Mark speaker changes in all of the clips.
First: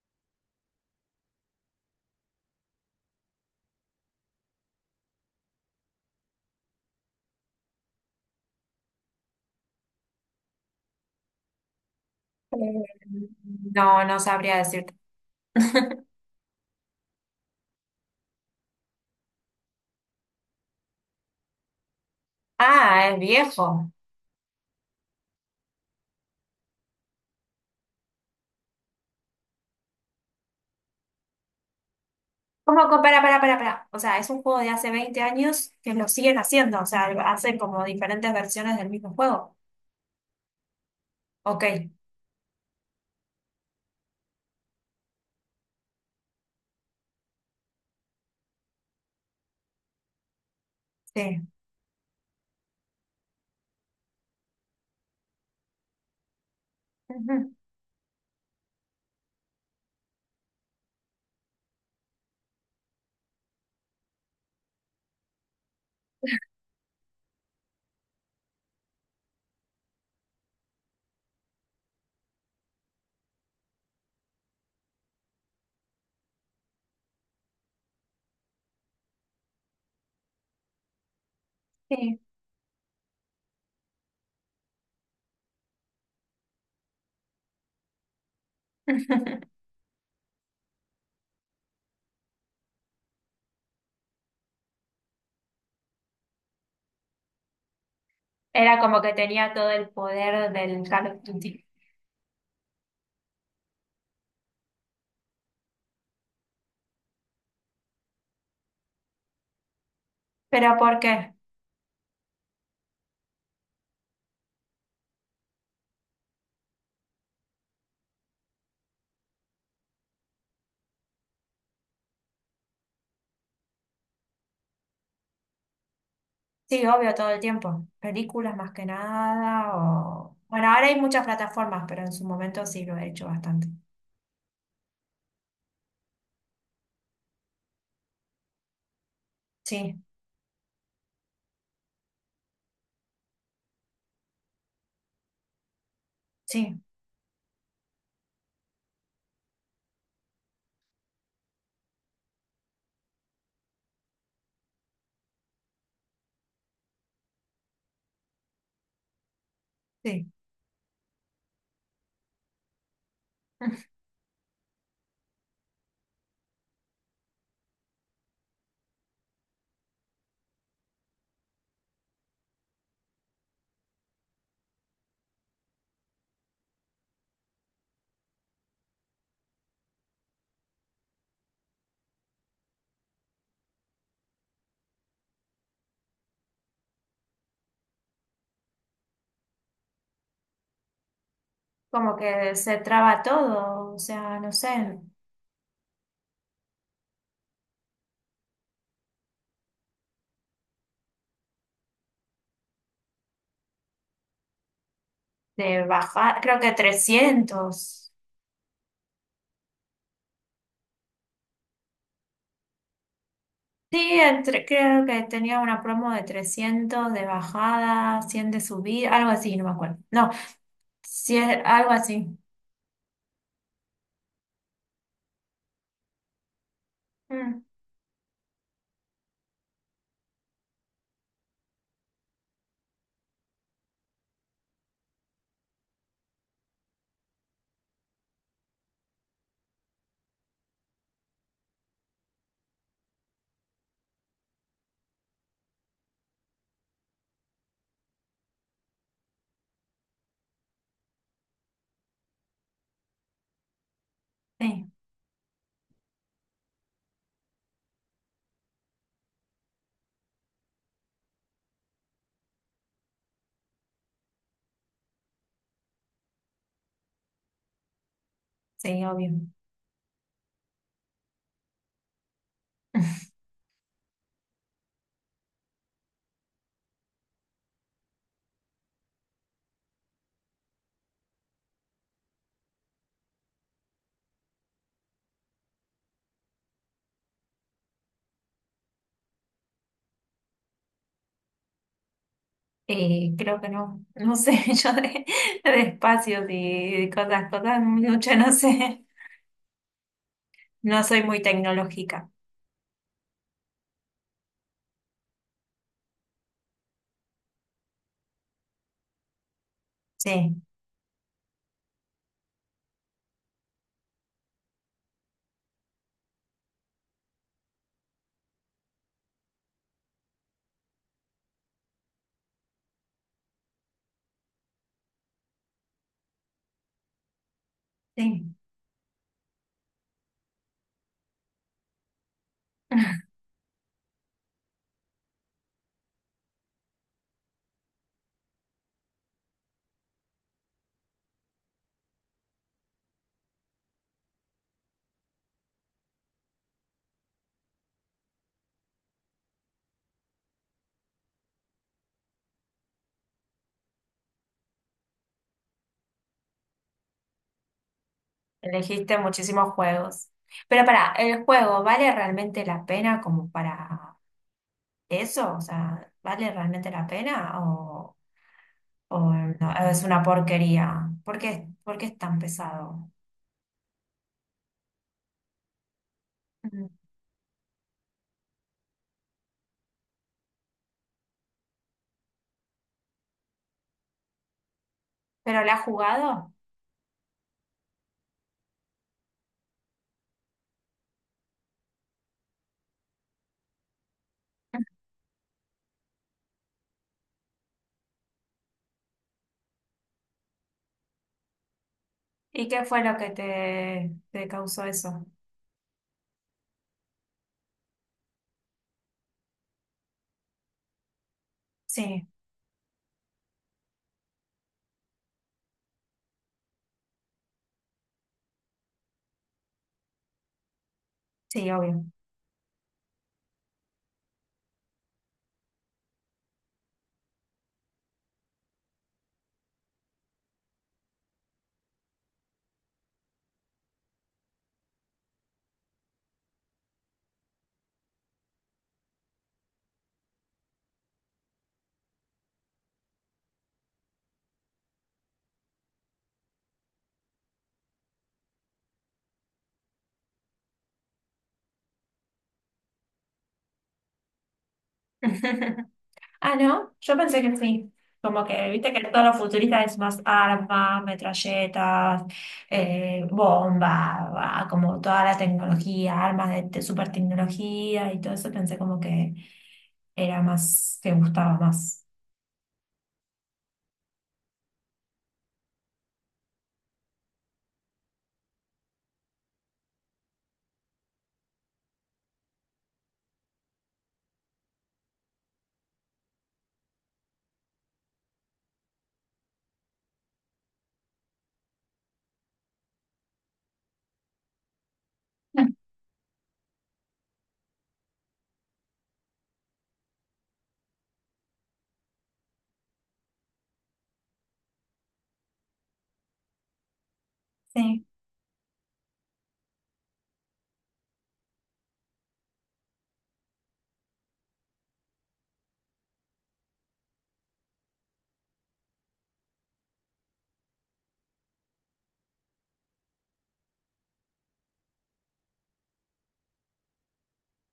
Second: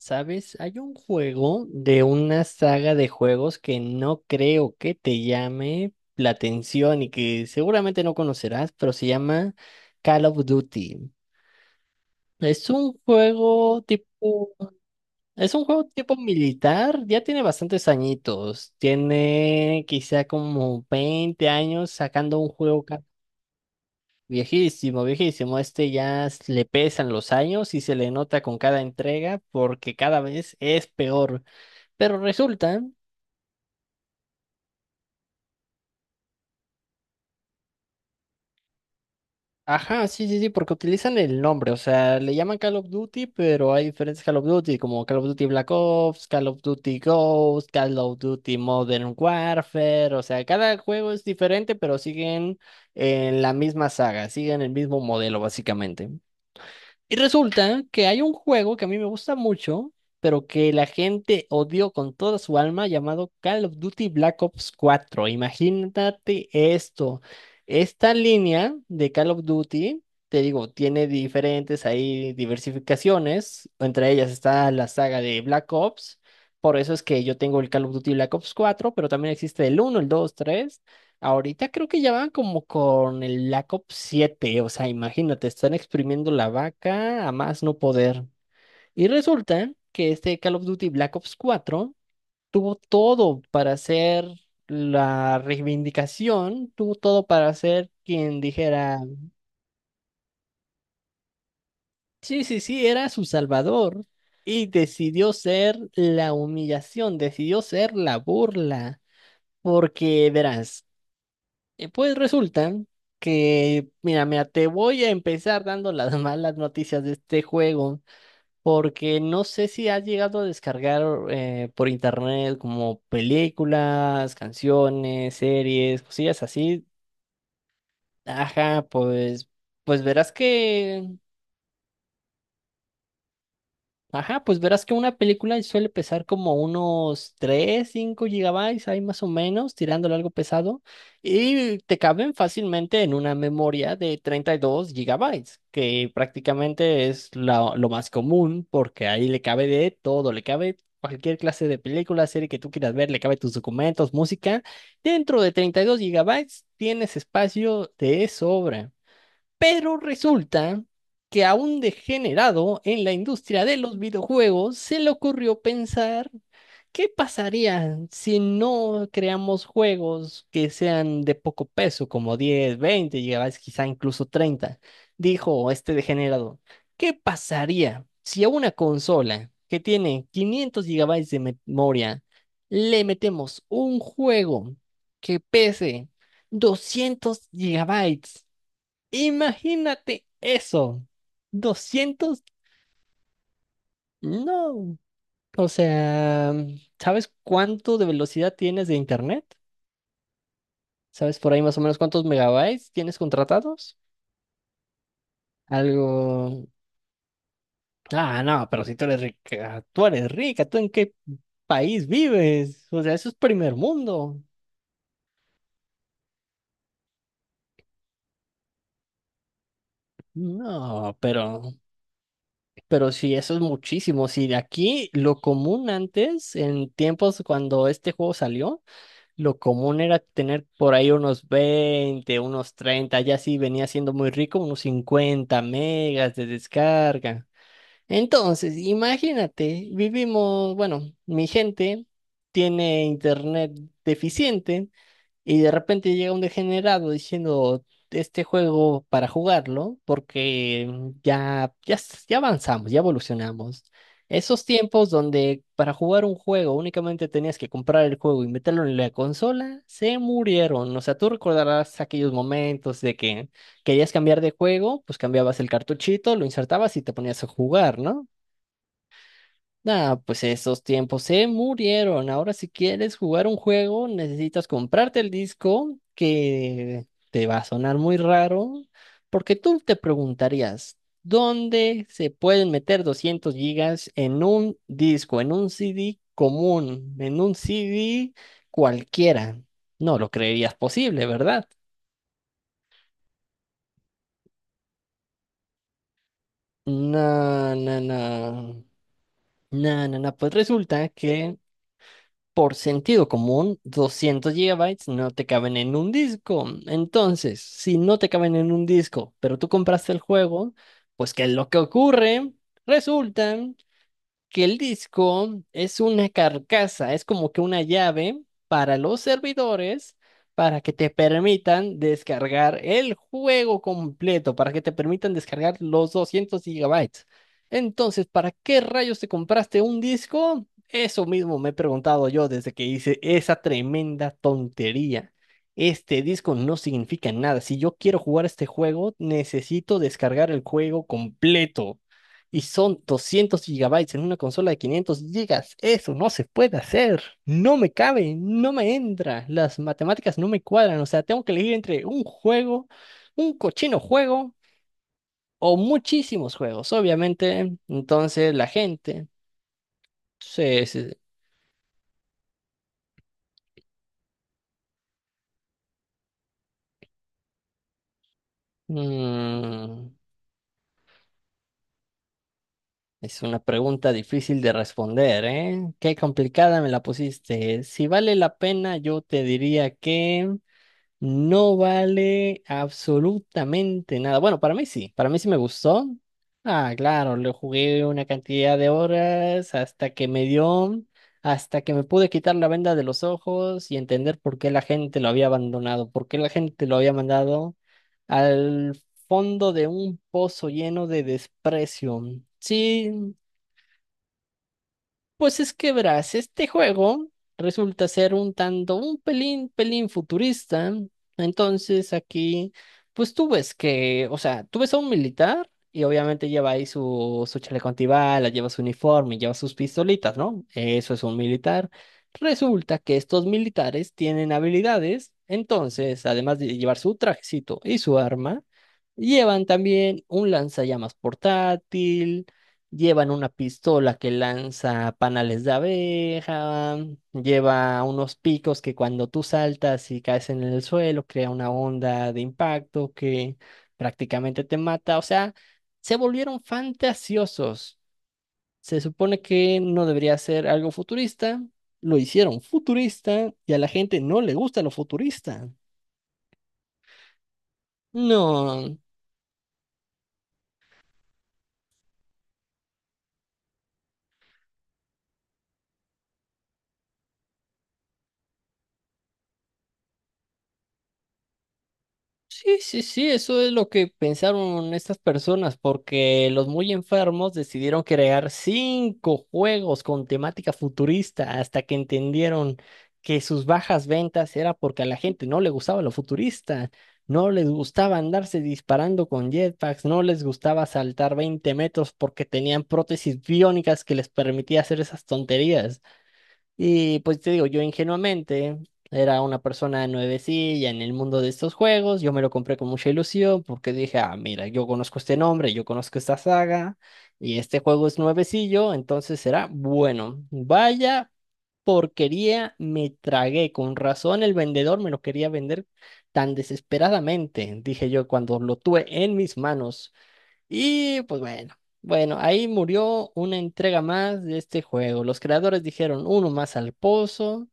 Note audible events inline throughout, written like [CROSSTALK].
Speaker 1: ¿Sabes? Hay un juego de una saga de juegos que no creo que te llame la atención y que seguramente no conocerás, pero se llama Call of Duty. Es un
Speaker 2: Eh,
Speaker 1: juego
Speaker 2: No, no
Speaker 1: tipo,
Speaker 2: sabría decirte.
Speaker 1: es un juego tipo
Speaker 2: [LAUGHS]
Speaker 1: militar, ya tiene bastantes añitos, tiene quizá como 20 años sacando
Speaker 2: Ah, es viejo.
Speaker 1: viejísimo, viejísimo. Le pesan los años y se le nota con cada entrega porque cada vez es peor. Pero resulta,
Speaker 2: ¿Cómo que para? O sea, es un juego de hace 20 años que lo siguen haciendo. O sea, hacen como diferentes versiones del mismo juego.
Speaker 1: ajá, sí, sí, sí, porque utilizan el nombre, o
Speaker 2: Ok,
Speaker 1: sea, le llaman Call of Duty, pero hay diferentes Call of Duty, como Call of Duty Black Ops, Call of Duty Ghost, Call of Duty Modern Warfare, o sea, cada juego es
Speaker 2: sí.
Speaker 1: diferente, pero siguen en la misma saga, siguen el mismo modelo, básicamente. Y
Speaker 2: Ujú.
Speaker 1: resulta que hay un juego que a mí me gusta mucho, pero que la gente odió con toda su alma, llamado Call of Duty Black Ops cuatro. Imagínate esto. Esta línea de Call of Duty, te digo, tiene diferentes ahí diversificaciones. Entre ellas está la saga de Black Ops. Por eso es que yo tengo el Call of Duty Black Ops cuatro, pero también existe el uno, el dos, tres. Ahorita creo que ya
Speaker 2: Sí.
Speaker 1: van como con el Black Ops 7, o sea, imagínate, están exprimiendo la vaca a más no poder. Y
Speaker 2: [LAUGHS]
Speaker 1: resulta que este Call of Duty Black Ops cuatro tuvo todo para hacer la reivindicación, tuvo todo para ser quien
Speaker 2: Era
Speaker 1: dijera,
Speaker 2: como que tenía todo el poder del Call of Duty.
Speaker 1: sí, sí, sí, era su salvador. Y decidió ser la humillación, decidió ser la burla. Porque
Speaker 2: ¿Pero
Speaker 1: verás.
Speaker 2: por qué?
Speaker 1: Pues resulta que, mira, mira, te voy a empezar dando las [LAUGHS] malas noticias de este juego, porque no sé si has llegado a descargar por internet como películas, canciones, series, cosillas así.
Speaker 2: Sí, obvio, todo el tiempo. Películas más
Speaker 1: Ajá,
Speaker 2: que
Speaker 1: pues,
Speaker 2: nada
Speaker 1: pues verás
Speaker 2: o bueno, ahora hay
Speaker 1: que
Speaker 2: muchas plataformas, pero en su momento sí lo he hecho bastante.
Speaker 1: Ajá, pues verás que una película suele pesar como unos 3, 5 gigabytes, ahí más o menos,
Speaker 2: Sí,
Speaker 1: tirándole algo pesado, y te caben fácilmente en una memoria de 32 gigabytes, que
Speaker 2: sí,
Speaker 1: prácticamente es lo más común, porque ahí le cabe de todo, le cabe cualquier clase de película, serie que tú quieras ver, le cabe tus documentos, música. Dentro de 32 gigabytes tienes espacio de sobra. Pero
Speaker 2: sí.
Speaker 1: resulta que a un degenerado en la industria de los videojuegos se le ocurrió pensar qué pasaría si no creamos juegos que sean de poco peso, como 10, 20 gigabytes, quizá incluso 30. Dijo este degenerado, ¿qué pasaría si a una consola que tiene 500 gigabytes de memoria le metemos un juego que pese 200 gigabytes? Imagínate eso.
Speaker 2: Como que
Speaker 1: 200,
Speaker 2: se traba todo, o sea, no sé,
Speaker 1: no. O sea, ¿sabes cuánto de velocidad tienes de internet? ¿Sabes por ahí más o menos cuántos megabytes tienes contratados?
Speaker 2: de bajar, creo
Speaker 1: Algo...
Speaker 2: que 300.
Speaker 1: Ah, no, pero si tú eres rica, tú eres rica, ¿tú en qué país vives? O sea, eso es primer
Speaker 2: Sí,
Speaker 1: mundo.
Speaker 2: creo que tenía una promo de 300 de bajada, 100 de subida, algo así, no me acuerdo. No,
Speaker 1: No,
Speaker 2: sí,
Speaker 1: pero,
Speaker 2: algo así.
Speaker 1: pero sí, eso es muchísimo. Si de aquí lo común antes, en tiempos
Speaker 2: Mm,
Speaker 1: cuando este juego salió, lo común era tener por ahí unos 20, unos 30, ya sí venía siendo muy rico, unos 50 megas de descarga. Entonces, imagínate, vivimos, bueno, mi gente tiene internet deficiente, y de repente llega un degenerado diciendo este juego para jugarlo, porque ya avanzamos, ya evolucionamos. Esos
Speaker 2: sí,
Speaker 1: tiempos donde para jugar un juego únicamente tenías que comprar el juego y meterlo en la consola, se murieron. O sea, tú recordarás aquellos momentos de que querías cambiar de juego, pues cambiabas el cartuchito, lo insertabas y te ponías a jugar, ¿no?
Speaker 2: sí, obvio.
Speaker 1: Nah, pues esos tiempos se murieron. Ahora si quieres
Speaker 2: [LAUGHS]
Speaker 1: jugar un juego, necesitas comprarte el disco que te va a sonar muy raro, porque tú te preguntarías, ¿dónde se pueden meter 200 gigas en un disco, en un CD común, en un CD cualquiera? No lo creerías posible, ¿verdad?
Speaker 2: Y creo que no, no sé, [LAUGHS] yo de espacios y cosas,
Speaker 1: No,
Speaker 2: cosas,
Speaker 1: no,
Speaker 2: mucho no
Speaker 1: no.
Speaker 2: sé,
Speaker 1: No, no, no. Pues
Speaker 2: no
Speaker 1: resulta
Speaker 2: soy muy
Speaker 1: que
Speaker 2: tecnológica.
Speaker 1: por sentido común, 200 gigabytes no te caben en un disco. Entonces, si no te caben en un disco, pero tú compraste el
Speaker 2: Sí,
Speaker 1: juego, pues ¿qué es lo que ocurre? Resulta que el disco es una carcasa, es como que una llave para los servidores, para que te permitan descargar el juego completo, para que te permitan descargar los 200 gigabytes. Entonces, ¿para
Speaker 2: sí.
Speaker 1: qué rayos te compraste un disco? Eso mismo me he preguntado yo desde que hice esa tremenda tontería. Este disco no significa nada. Si yo quiero jugar este juego, necesito descargar el juego completo. Y son 200 gigabytes en una consola de 500 gigas. Eso no se puede hacer. No me cabe, no me entra. Las matemáticas no me cuadran. O sea, tengo que elegir entre un juego, un cochino juego o muchísimos juegos, obviamente. Entonces, la
Speaker 2: Elegiste
Speaker 1: gente
Speaker 2: muchísimos juegos. Pero
Speaker 1: se...
Speaker 2: para,
Speaker 1: se-
Speaker 2: ¿el juego vale realmente la pena como para eso? O sea, ¿vale realmente la pena o no, es
Speaker 1: mm,
Speaker 2: una porquería? Por qué es tan pesado?
Speaker 1: es una pregunta difícil de responder, ¿eh? Qué complicada me
Speaker 2: Ujú.
Speaker 1: la pusiste. Si vale la pena, yo te diría que... No vale absolutamente nada. Bueno, para mí sí me
Speaker 2: ¿Pero lo has
Speaker 1: gustó.
Speaker 2: jugado?
Speaker 1: Ah, claro, lo jugué una cantidad de horas hasta que me dio, hasta que me pude quitar la venda de los ojos y entender por qué la gente lo había abandonado, por qué la gente lo había mandado al fondo de un pozo lleno de desprecio.
Speaker 2: ¿Y qué fue lo que
Speaker 1: Sí,
Speaker 2: te causó eso?
Speaker 1: pues es que verás, este juego resulta ser un tanto, un pelín, pelín futurista. Entonces
Speaker 2: Sí,
Speaker 1: aquí, pues tú ves que, o sea, tú ves a un militar y obviamente lleva ahí su chaleco antibalas, lleva su uniforme, lleva sus pistolitas, ¿no? Eso es un
Speaker 2: sí,
Speaker 1: militar.
Speaker 2: obvio.
Speaker 1: Resulta que estos militares tienen habilidades, entonces, además de llevar su trajecito y su arma, llevan también un lanzallamas portátil. Llevan una pistola que lanza panales de abeja, lleva unos picos que cuando tú saltas y caes en el suelo crea una onda de impacto que prácticamente te mata. O sea, se volvieron fantasiosos. Se supone que no debería ser algo futurista, lo hicieron futurista y a la gente no le gusta lo futurista.
Speaker 2: [LAUGHS] Ah, ¿no? Yo pensé que sí. Como que, viste
Speaker 1: No.
Speaker 2: que todo lo futurista es más armas, metralletas, bomba, va, como toda la tecnología, armas de super tecnología y todo eso. Pensé como que era más, que gustaba más.
Speaker 1: Sí, sí, sí, eso es lo que pensaron estas personas, porque los muy enfermos decidieron crear cinco juegos con temática futurista hasta que entendieron que sus bajas ventas era porque a la gente no le gustaba lo futurista, no les gustaba andarse disparando con jetpacks, no les gustaba saltar 20 metros porque tenían prótesis biónicas que les permitía hacer esas
Speaker 2: [LAUGHS]
Speaker 1: tonterías. Y pues te digo, yo ingenuamente era una persona nuevecilla en el mundo de estos juegos, yo me lo compré con mucha ilusión porque dije, ah, mira, yo conozco este nombre, yo conozco esta saga y este juego
Speaker 2: Sí.
Speaker 1: es nuevecillo, entonces será bueno. Vaya porquería, me tragué, con razón el vendedor me lo quería vender tan desesperadamente, dije yo cuando lo tuve en mis manos. Y pues bueno, bueno, ahí murió una entrega más de este juego. Los creadores dijeron uno más al pozo.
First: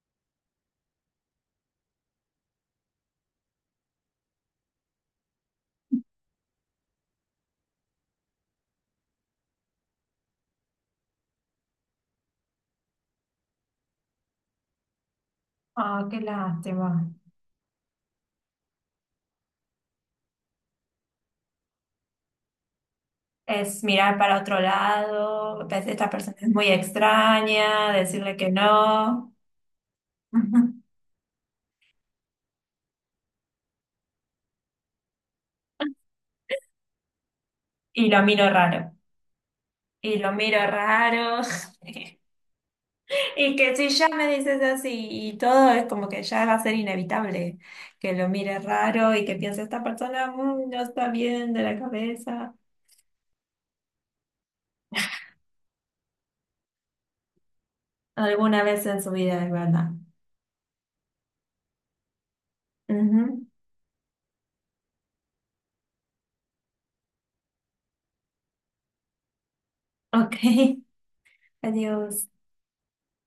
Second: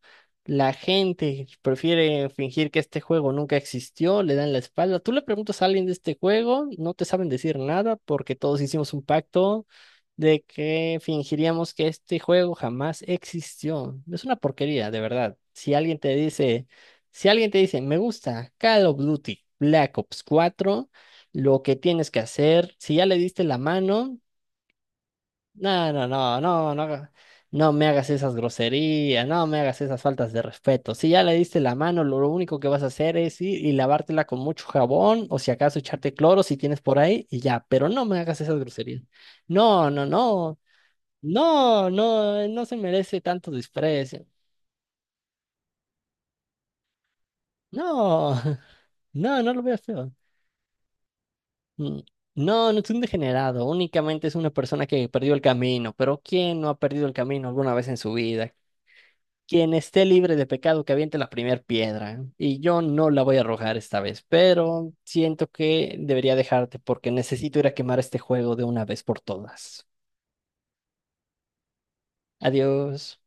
Speaker 1: La gente prefiere fingir que este juego nunca existió, le dan la espalda. Tú le preguntas a alguien de este juego, no te saben decir nada porque todos hicimos un pacto de que fingiríamos que este juego jamás existió. Es una porquería, de verdad. Si alguien
Speaker 2: Ah,
Speaker 1: te
Speaker 2: qué
Speaker 1: dice,
Speaker 2: lástima.
Speaker 1: si alguien te dice, me gusta Call of Duty Black Ops cuatro, lo que tienes que hacer, si ya le diste la
Speaker 2: Es mirar
Speaker 1: mano,
Speaker 2: para otro lado, ves,
Speaker 1: no, no,
Speaker 2: esta persona
Speaker 1: no,
Speaker 2: es muy
Speaker 1: no, no, no me
Speaker 2: extraña,
Speaker 1: hagas esas
Speaker 2: decirle que
Speaker 1: groserías,
Speaker 2: no.
Speaker 1: no me hagas esas faltas de
Speaker 2: [LAUGHS]
Speaker 1: respeto. Si ya le diste la mano, lo único que vas a hacer es ir y lavártela con mucho jabón o si acaso echarte cloro si tienes por ahí y ya, pero no
Speaker 2: Y
Speaker 1: me
Speaker 2: lo
Speaker 1: hagas
Speaker 2: miro
Speaker 1: esas
Speaker 2: raro.
Speaker 1: groserías. No, no,
Speaker 2: Y lo
Speaker 1: no,
Speaker 2: miro raro. [LAUGHS]
Speaker 1: no, no, no se merece tanto
Speaker 2: Y que si ya
Speaker 1: desprecio.
Speaker 2: me dices así y todo, es como que ya va a ser inevitable que lo
Speaker 1: No,
Speaker 2: mire
Speaker 1: [LAUGHS]
Speaker 2: raro y que
Speaker 1: no, no lo
Speaker 2: piense,
Speaker 1: veas
Speaker 2: esta
Speaker 1: feo.
Speaker 2: persona no está bien de la
Speaker 1: Mm.
Speaker 2: cabeza.
Speaker 1: No, no es un degenerado, únicamente es una persona que perdió el camino, pero ¿quién no ha perdido el camino alguna vez en su vida?
Speaker 2: Alguna vez en su vida, es
Speaker 1: Quien
Speaker 2: verdad.
Speaker 1: esté libre de pecado, que aviente la primera piedra. Y yo no la voy a
Speaker 2: Ujú.
Speaker 1: arrojar esta vez, pero siento que debería dejarte porque necesito ir a quemar este juego de una vez por todas.
Speaker 2: Ok, [LAUGHS] adiós.
Speaker 1: Adiós.